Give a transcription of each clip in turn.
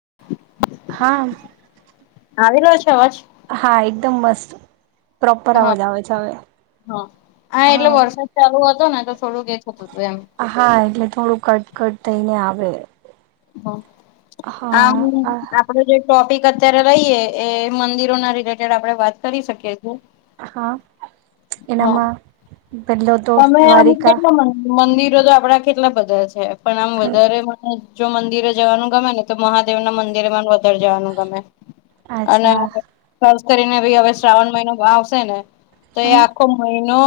[unintelligible] હા. આવેલો્યો છે અવાજ. હા એકદમ મસ્ત પ્રોપર હા અવાજ આવે છે હવે હા હા એટલે વરસાદ ચાલુ હતો ને તો થોડુંક એ થતું હતું એમ હા એટલે થોડું કટકટ થઈને આવે હા બોલ [unintelligible] આપે જે ટોપિક અત્યારે રહીએ એ મંદિરો ના રિલેટેડ આપડણે વાત કરી શકીએ છીએ. હા હા એનામાં પહેલો તો તમે આમ દ્વારિકા કેટલા મંદિરો તો આપડા કેટલા બધા છે પણ આમ વધારે જો મંદિરે જવાનું ગમે ને તો મહાદેવ ના મંદિરે મા મદિર જવાનું ગમે અને અચ્છા ખાસ કરીને ભી હવે શ્રાવણ મહિનો આવશે ને તો એ હમ આખો મહિનો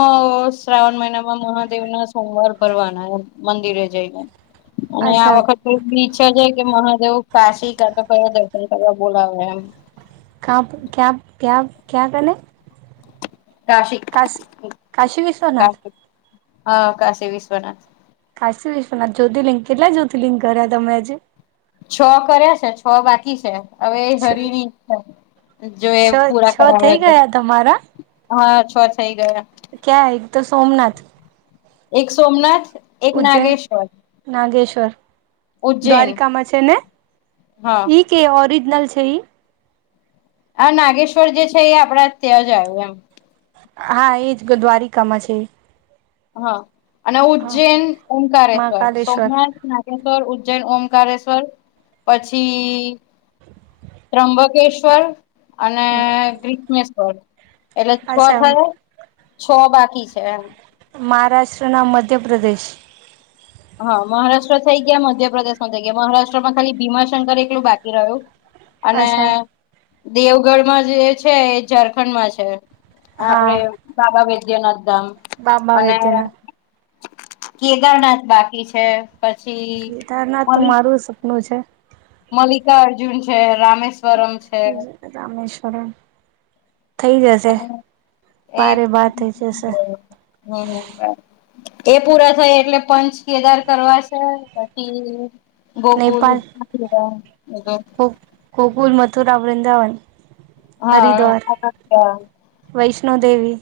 શ્રાવણ મહિનામાં મહાદેવ ના સોમવાર ભરવાના મંદિરે જઈને અને આ અચ્છા વખત બીછે છે કે મહાદેવ કાશી કા તો કયા દર્શન કરવા બોલાવે એમ કા ક્યા ક્યા ક્યા કરને કાશી વિશ્વનાથ કાશીાશી હા કાશી વિશ્વનાથ કાશી વિશ્વના જ્યોતિર્લિંગ કેટલા જ્યોતિર્લિંગ કર્યા તમે આજે. છો કરીયા છે છો બાકી છે, હવે છ હરી ની ઈચ્છા જો એ છ છ પૂરા કરાવે થઈ તો ગયા તમારા હા છો થઈ ગયા. ક્યાં એ તો સોમનાથ એક સોમનાથ એક ઉજ્જૈન નાગેશ્વર નાગેશ્વર ઉજ્જૈન દ્વારિકામાં છે ને હા ઈ કે ઓરિજનલ છે, આ નાગેશ્વર જે છે એ આપડા ત્યાં જ આવ એમ. હા એજ દ્વારિકામાં છે, હા અને હા ઉજ્જૈન ઓંકારેશ્વર મહાકાલેશ્વર સોમનાથ ના શ્વર ઉજ્જૈન ઓમકશ્વર પછી ત્ર્યુંબકેશ્વર અને ગ્રીસમસ હોય એટલે છો અચ્છા થયા. છો બાકી છે એમ મહારાષ્ટ્રના મધ્યપ્રદેશ. હા મહારાષ્ટ્ર થઈ ગયા મધ્યપ્રદેશ માં થઈ ગયા મહારાષ્ટ્રમાં ખાલી ભીમાશંકર એટલું બાકી રહ્યું. અને અચ્છા દેવગઢમાં જે છે એ ઝારખંડ માં છે, આપડે હા સાબા વૈદ્યનાથ ધામ બાબા અને વૈદ્યનાથ કેદારનાથ બાકી છે, પછી કેદારનાથ તો મલિક મારું સપનું છે, મલ્લિકા અ્જુન છે રામેશ્વરમ છે, [unintelligible] રામેશ્વરે [unintelligible] બાર થઈ જશે એ પૂરા થાય એટલે પંચ કેદાર કરવા છે પછી ગોગુલ એ [unintelligible] ગો ગોકુલ મથુરા વૃંદાવન. હા હરિદ્વાર હા [unintelligible] વૈષ્ણોદેવી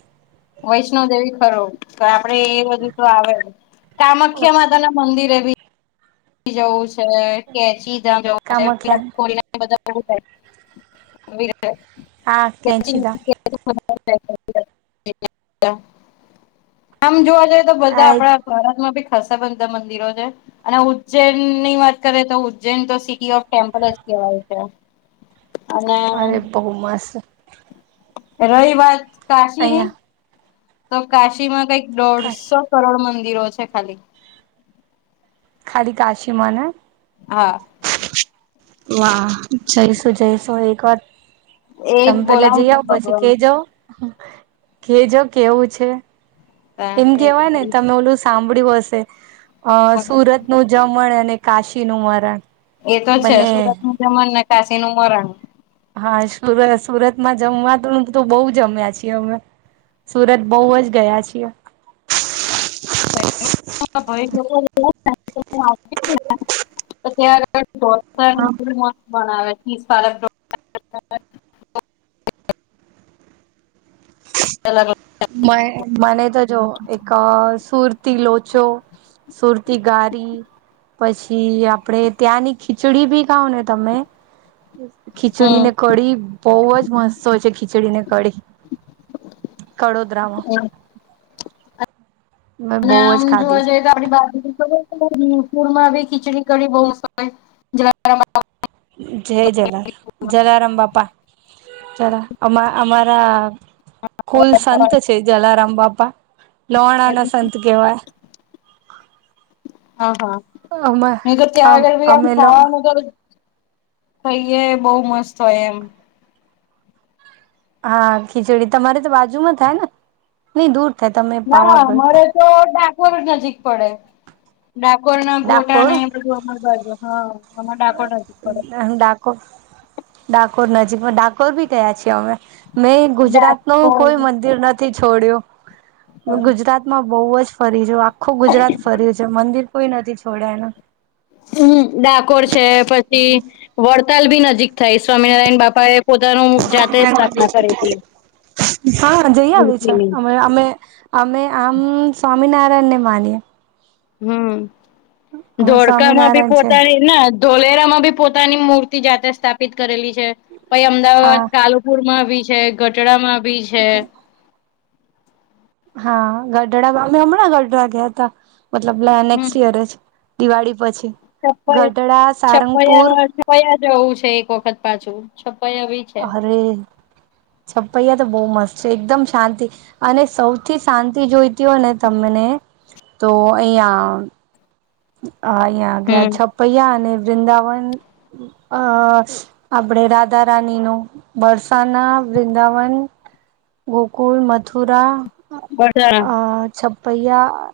વૈષ્ણો દેવી ફરો કે આપડે એ બધુ તો આવે. કામાખ્યા માતા ના મંદિર એ બી જવું છે કેચી ધામ જવું છે વિરાટ કામાખ્યા કોહલી ને બધા બહુ હોય હા કેન્ચીદા [unintelligible] [unintelligible] આમ જોવા જઈએ તો બધા આ આપણા ભરાતમાં ભી ખસેબંધા મંદિરો છે અને ઉ ઉજ્જૈન ની વાત કરીે તો ઉજ્જૈન તો સિટી ઓફ ટેમ્પલ જ કહેવાય છે. અને અરે બહુ મસ રહી વાત કાશી ની અહિયાં તો કાશીમાં કઈક દોઢસો કરોડ મંદિરો છે ખાલી. ખાલી કાશીમાન. હા. વાહ જઈશું જઈશુ એક વાર એ તમ પેલા જઈ બોલાવશે આવ પછી ભગવાન કે જો. કેજો કેવું છે એમ એ કેવાય ને તમે ઓલું સાંભળ્યું હશે અ સુરત નું જમણ અને કાશીનુ મરણ. એ તો છે બને સુરત નું જમણ ને કાશી નું મરણ. હા સુરત સુરતમાં જમવા તો તો બહુ જમ્યા છીએ અમે. સુરત બહુ જ ગયા છીએ. [unintelligible] તો ત્યાં [unintelligible] બનાવે [unintelligible] [unintelligible] મને મને તો જો એક આ સુરતી લોચો સુરતી ગારી. પછી આપડે ત્યાંની ખીચડી ભી ખાવો ને તમે ખીચડી ને હમ કઢી બહુ જ મસ્ત હોય છે ખીચડી ને કડી. કડોદ્રમાં. મેં અને બહુ આમ જ ખાધી જોવા છે. જઈએ તો આપડી બાજુ [unintelligible] પુર માં ખીચડી કાઢી [unintelligible] જય જલાર જલારમ બાપા જલ અ અમારા કુલ સંત છે જલારામ બાપા લોહણા ના સંત કેવાય. હા હા અમે ને તો અગર બી આમ અમે લો ખાવાનું [unintelligible] થઈએ બહુ મસ્ત હોય એમ. હા ખીચડી તમારે તો બાજુમાં થાય ને. નહી દૂર થાય તમ ના મરે તો ડાકોર નજીક પડે ડાકોર ના ગોટા ડાકોર ને [unintelligible] હા. અમાર ડાકોર નજીક પડે. ડાકોર ડાકોર નજીકમાં ડાકોર ભી ગયા છીએ અમે. મેં ગુજરાત નું ડાકોર કોઈ મંદિર નથી છોડ્યું હમ ગુજરાત માં બહુ જ ફરી છે આખું ગુજરાત ફર્યું છે મંદિર કોઈ નથી છોડાય એના. હમ્મ ડાકોર છે પછી વડતાલ ભી નજીક થાય સ્વામિનારાયણ બાપા એ પોતાનું જાતે સ્થાપના કરેલી હતી. હા જઈ આવે છે મૂર્તિની અમે અમે અમે આમ સ્વામિનારાયણ ને માનીએ. હમ અમે ધોળકા માં બી સ્વામિનારાયણ છે પોતાની ના ધોલેરા માં ભી પોતાની મૂર્તિ જાતે સ્થાપિત કરેલી છે પહી અમદાવાદ હા કાલુ પુર માં બી છે ગટડામાં બી છે [unintelligible] હા ગઢડા અમે હમણાં ગઢડા ગ્યાતા મતલબ લે નેક્સ્ટ યરે જ. દિવાળી પછી. છપ્પ ગઢડા સારંગપુર છપૈયા છપયા જવું છે એક વખત પાછું છપયા બી. છે. અરે છપૈયા તો બહુ મસ્ત છે એકદમ શાંતિ અને સૌ થી શાંતિ જોઈતી હોય ને તમને તો અહીયા. અ અહિયા ગે હમ છપૈયા અને વૃંદાવન અ આપડે રાધા રાની નું બરસાના વૃંદાવન ગોકુલ, મથુરા ખબર અ છ્પૈયા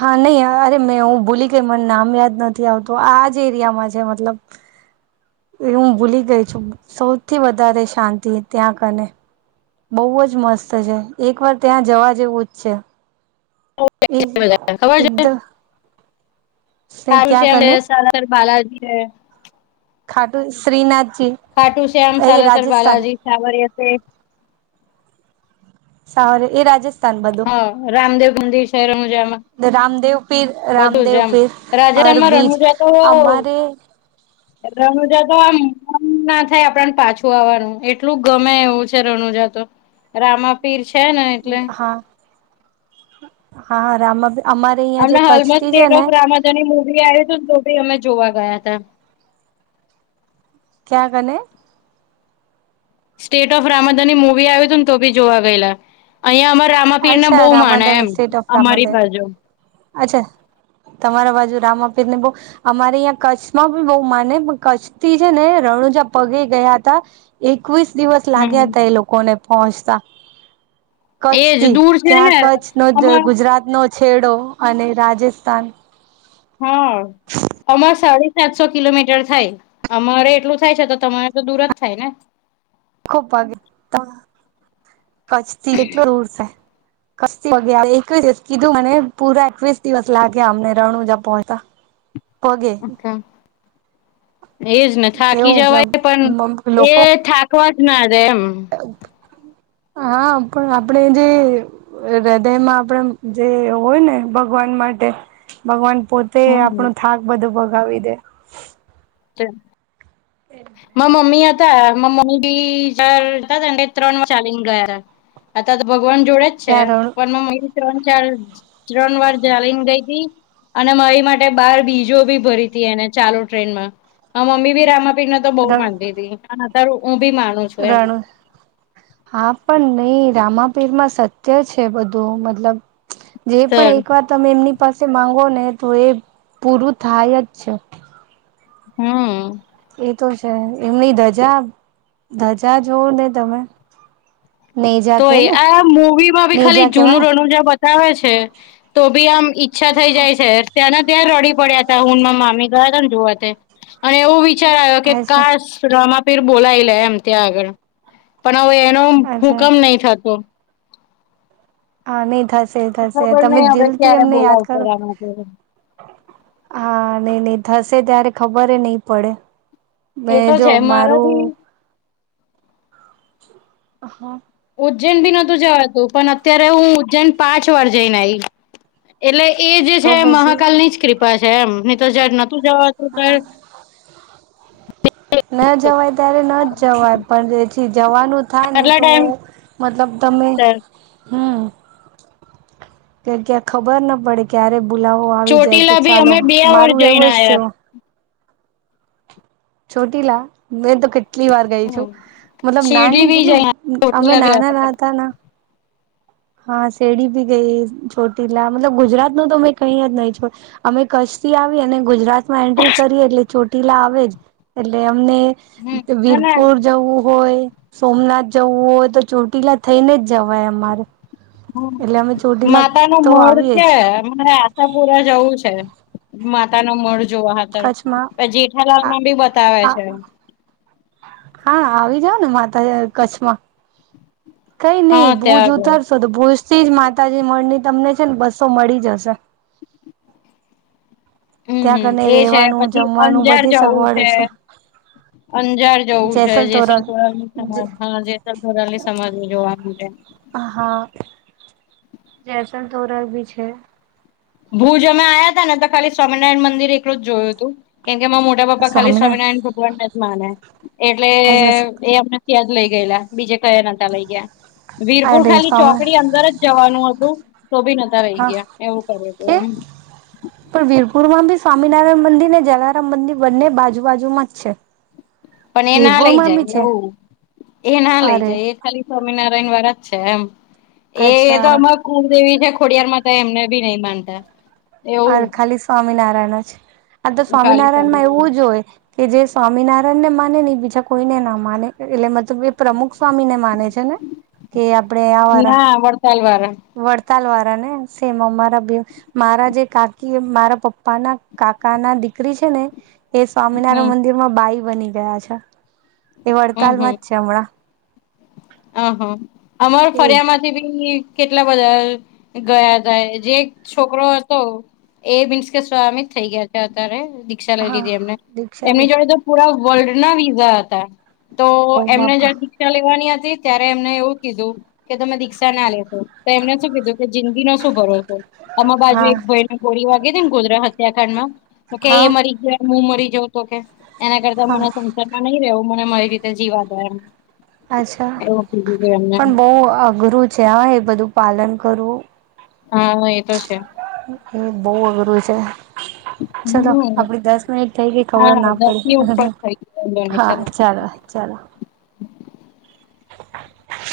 હા નહીં અરે મેં હું ભૂલી ગઈ મને નામ યાદ નથી આવતું આ જ એરિયામાં છે મતલબ. [inaudible] એ હું ભૂલી ગઈ છું સૌથી વધારે શાંતિ ત્યાં કને. બહુ જ મસ્ત છે એક વાર ત્યાં જવા જેવું જ છે. ઓ એ [unintelligible] ખબર છે. એકદમ સારું ક્યાં છે કને [unintelligible] બાલાજી. ખાટુ શ્રીનાથજી. પાાટુ શ્યામ, એ સાલાસર રાજસ્થાન બાલાજી, સાવરિયા શેઠ. સાવર એ રાજસ હા રામદેવ મંદિર છે રણુંજામાં. રામદેવ પીર બધું છે રામદેવ એમ પીર હર રાજસ્થાનમાં બીજ રણુજા તો અમારે રણુજા તો આમ આમ ના થાય આપણને પાછું આવવાનું એટલું ગમે એવું છે રણુજા તો. રામા પીર છે ને એટલે. હા હા રામા પી અમાર અમને હાલમાં સ્ટેટ ઓફ રામાધની મુવી આયુ તું ને તો ભી અમે જોવા ગયા હતા. ક્યાં કને. સ્ટેટ ઓફ રામઘની મુવી આવ્યું હતું ને તો બી જોવા ગયેલા. અહિયાં અમા રામાપીરને બહુ અચ્છા માને રામાદાન એમ સ્ટેટ ઓફ અમારી રામાદાન બાજુ. અચ્છા તમારા બાજુ રામપીર ને બહુ. અમારે અહિયા કચ્છમાં બી બહુ માને પણ કચ્છ થી છે ને રણુજા પગે ગયા હતા. એકવીસ દિવસ હમ લાગ્યા હતા એ લોકોને પહોંચતા. કચ્છ એજ થી દૂર છે ક્યાં ને કચ્છ નો જ અમાર ગુજરાત નો છેડો અને રાજસ્થાન હમ. અમારે સાડી સાતસો કિલોમીટર થાય અમારે એટલું થાય છે તો તમારે તો દૂર જ થાય ને. ખૂબ ભાગી તો કચ્છથી કેટલું દૂર છે. કચ્છ થી એકવીસ દિવસ કીધું મને પુરા એકવીસ દિવસ લાગ્યા અમને રણુંજા પહોંચતા. [unintelligible] પોગે ને એજ ને થાકી કેવું જવાય પણ મતલબ એ લોકો થાકવા જ ના દે એમ. હા પણ આપડે જે એ હૃદયમાં આપડે એમ જે હોય ને ભગવાન માટે ભગવાન પોત તે હમ આપણું થાક બધું ભગાવી દે. તે મા મમ્મી હતા મા મમ્મી [unintelligible] ત્રણવાર ચાલી ને ગયા હતા. આતા તો ભગવાન જોડે જ છે ક્યાં રણ પણ ત્રણ ચાર ત્રણ વાર જાલી ને ગઈ તી. અને મારી માટે બાર બીજો ભી ભરી હતી એને ચાલુ ટ્રેનમાં. હ મમ્મી રામાપીરને તો બોહ માનતી હતી અત્યારે ત હું ભી માનું છું એમ રણ હા પણ નહી રામાપીર માં સત્ય છે બધું મતલબ જે પણ એક વાર તમે એમની પાસે માંગો ને તો એ પૂરું થાય જ છે હમ એ તો છે એમની ધજા ધજા જોવું ને તમે નેજા કે તોય ને આ મુૂવી માં ભી ખાલી નેજા કેવાય જૂનું ને. રણુજા બતાવે છે તો ભી આમ ઈચ્છા થઈ હા, જાય છે ત્યાં ત્યાં રડી પડ્યા હતા હુ ને માંરા મામી ગયાતા ને જોવા તે અને એવું વિચાર આવ્યો કે અચ્છા કાસ રમાપીર બોલાય લે એમ ત્યાં આગળ પણ હવે એનો અચ્છા. હુકમ નહી થતો હા નહી થશે થશે ખબર તમે નઈ હવે દિલ થી ક્યારે એમને યાદ બોલાવશે કરો રામાપીર હા નઈ નઈ થશે ત્યારે ખબર નઈ પડે મે એ તો જો છે મારું મારાથી હા ઉજ્જૈન ભી નોતું જવાતું પણ અત્યારે હું ઉજ્જૈન પાંચ વાર જઈને આઈ એટલે એ જે તો છે પછી મહાકાલ ની જ કૃપા છે એમ ની તો જ નોતું જવાતું તો હા ન જવાય ત્યારે ન જ જવાય પણ જેથી જવાનું થાય ને આટલા તો ટાઈમ મતલબ તમે હમ. ક્યા ખબર ના પડે કે્યારે બુલાવો આવી જાય કે ચોટીલા બી ચાલો અમે બે વાર મારું એવો જઈને જ આવ્યા. થયો છોટી લા મે ત કેટલી વાર ગઈ હમ છું મતલબ શિરડી નાની બી કેટલી જઈ અમે ચોટીલા બી ગયા નાના હતા નાહતા ના. હા શેરડી ભી ગઈ ચોટીલા મતલબ ગુજરાત નું તો મે કઈ જ નહી છોડ અમે કચ્છ થી આવી અને ગુજરાત, એન્ટ્રી કરી એટલે ચોટીલા આવે જ એટલે અમને હમ. અને વીરપુર, જવું હોય, સોમનાથ જવું હોય, તો ચોટીલા થઈને જવાય અમારે હ એટલે અમે ચોટીલા માતા નો તો મઢ આવીએ છે. જ હા મારે આશાપુરા જવું છે માતા નું મઠ જોવા હાતર કચ્છમાં પ જેઠાલાલ આ માં બી બતાવે આ છે. હા આવી જાવ ને માતાજી કચ્છમાં કઈ નઈ હા ભુજ ત્યાં આગળ ઉતર તો તો ભુજ થી જ માતાજી મઢની તમને છે ને બસો મળી જશે. હમ ત્યાં હમ કને એ છે, રેવાનું પછી જમવાનું અંજાર બધી જવું સગવડ છે. અંજાર જવું છે જેસલ તોરલ જેસલતોરલ સમાઘી હા જેસલતોરલ ની સમાઘી ને જોવા માટે, હા જેસલ તોરલ ભી છે. ભુજ અમે આયા તા ને તો ખાલી સ્વામિનારાયણ મંદિર એકલું જ જોયું હતું કારણ કે એમાં મોં મોટા પપા ખાલી સ્વામિનારાયણ ભગવાનને જ માંને એટલે એ અમણાં ત્યાંજ લઇ ગયેલા. બીજે કયા નહતા લઈ ગયા વીરપુર અરે ખાલી સ્વામી ચોકડી અંદર જ જવાનું હતું. તોભી નોતા લઇ હા ગયા એવું કર્યું કે તું. પણ વીરપુર માં ભી સ્વામિનારાયણ મંદિર ને જલારામ મંદિર બંને બાજુબાજુમાં જ છે. પણ એ ના લઈ વીરપુરમાં જાય બી છે એવું એ ના લઈ અરે જાય એ ખાલી સ્વામિનારાયણ વાળા છે એમ એ તો અચ્છા અ કુળદેવી છે ખોડિયાર માં તો એમને ભી નહી માનતા. અરે એવું ખાલી સ્વામિનારાયણ છે આ તો ખાલી સ્વામિનારાયણ માં એવું જ હોય. કે જે સ્વામિનારાયણને માને ને એ બીજા કોઈને ના માને એટલે મતલબ એ પ્રમુખ સ્વામી ને માને છે ને, હમ. કે આપણે આ વાળા ના વર્ડતાલ વાળા, વડતાલ વાળા ને સેમ અમારા બે મારા જે કાકી મારા પપ્પા ના કાકા ના દીકરી છે ને એ સ્વામિનારાયણ હમ મંદિર, મા બાઈ બની ગયા છે એ હમ હમ. વડતાલમાં જ છે હમણાં. અહ અમાર એ ફરીયામાં જ થી બી કેટલા બધા ગયા હતાય જે એક છોકરો હતો. એ બીન્સ કે સ્વામિત થઈ ગયા છે અત્યારે દિક્ષા લઈ હા લીધી એમને દીક્ષા લે એમની જોડે તો પુરા વર્લ્ડ ના વિઝા હતા. તો ઓ એમને બાપા જયા દીક્ષા લેવાની હતી. ત્યારે એમને એવું કીધું કે તમે દીક્ષા ના લેતો. એમને શું કીધું કે જિંદગીનો શું ભરોસો આમાં બાજુ હા એક ભઇ ગોળી વાગે હતી ગોધરા હત્યાકાંડમાં તો કે હા એ મારી જ્યા હું મરી જવુ તો કે એના કરતા હા મને સંસદમાં નહી રહેવું મને મારી રીતે જીવા દો એમ અચ્છા એવું કીધું તું એમને પણ બહુ અઘરું છે હા એ બધું પાલન કરવું હા એ તો છે. હા એ બહુ અઘરું છે. ચલો હમ આપડી દસ મિનિટ થઈ ગઈ ખબર હા ના દસ પડી ની ઉપર થઈ ગયું હા ડોનેશન ચાલો ચાલો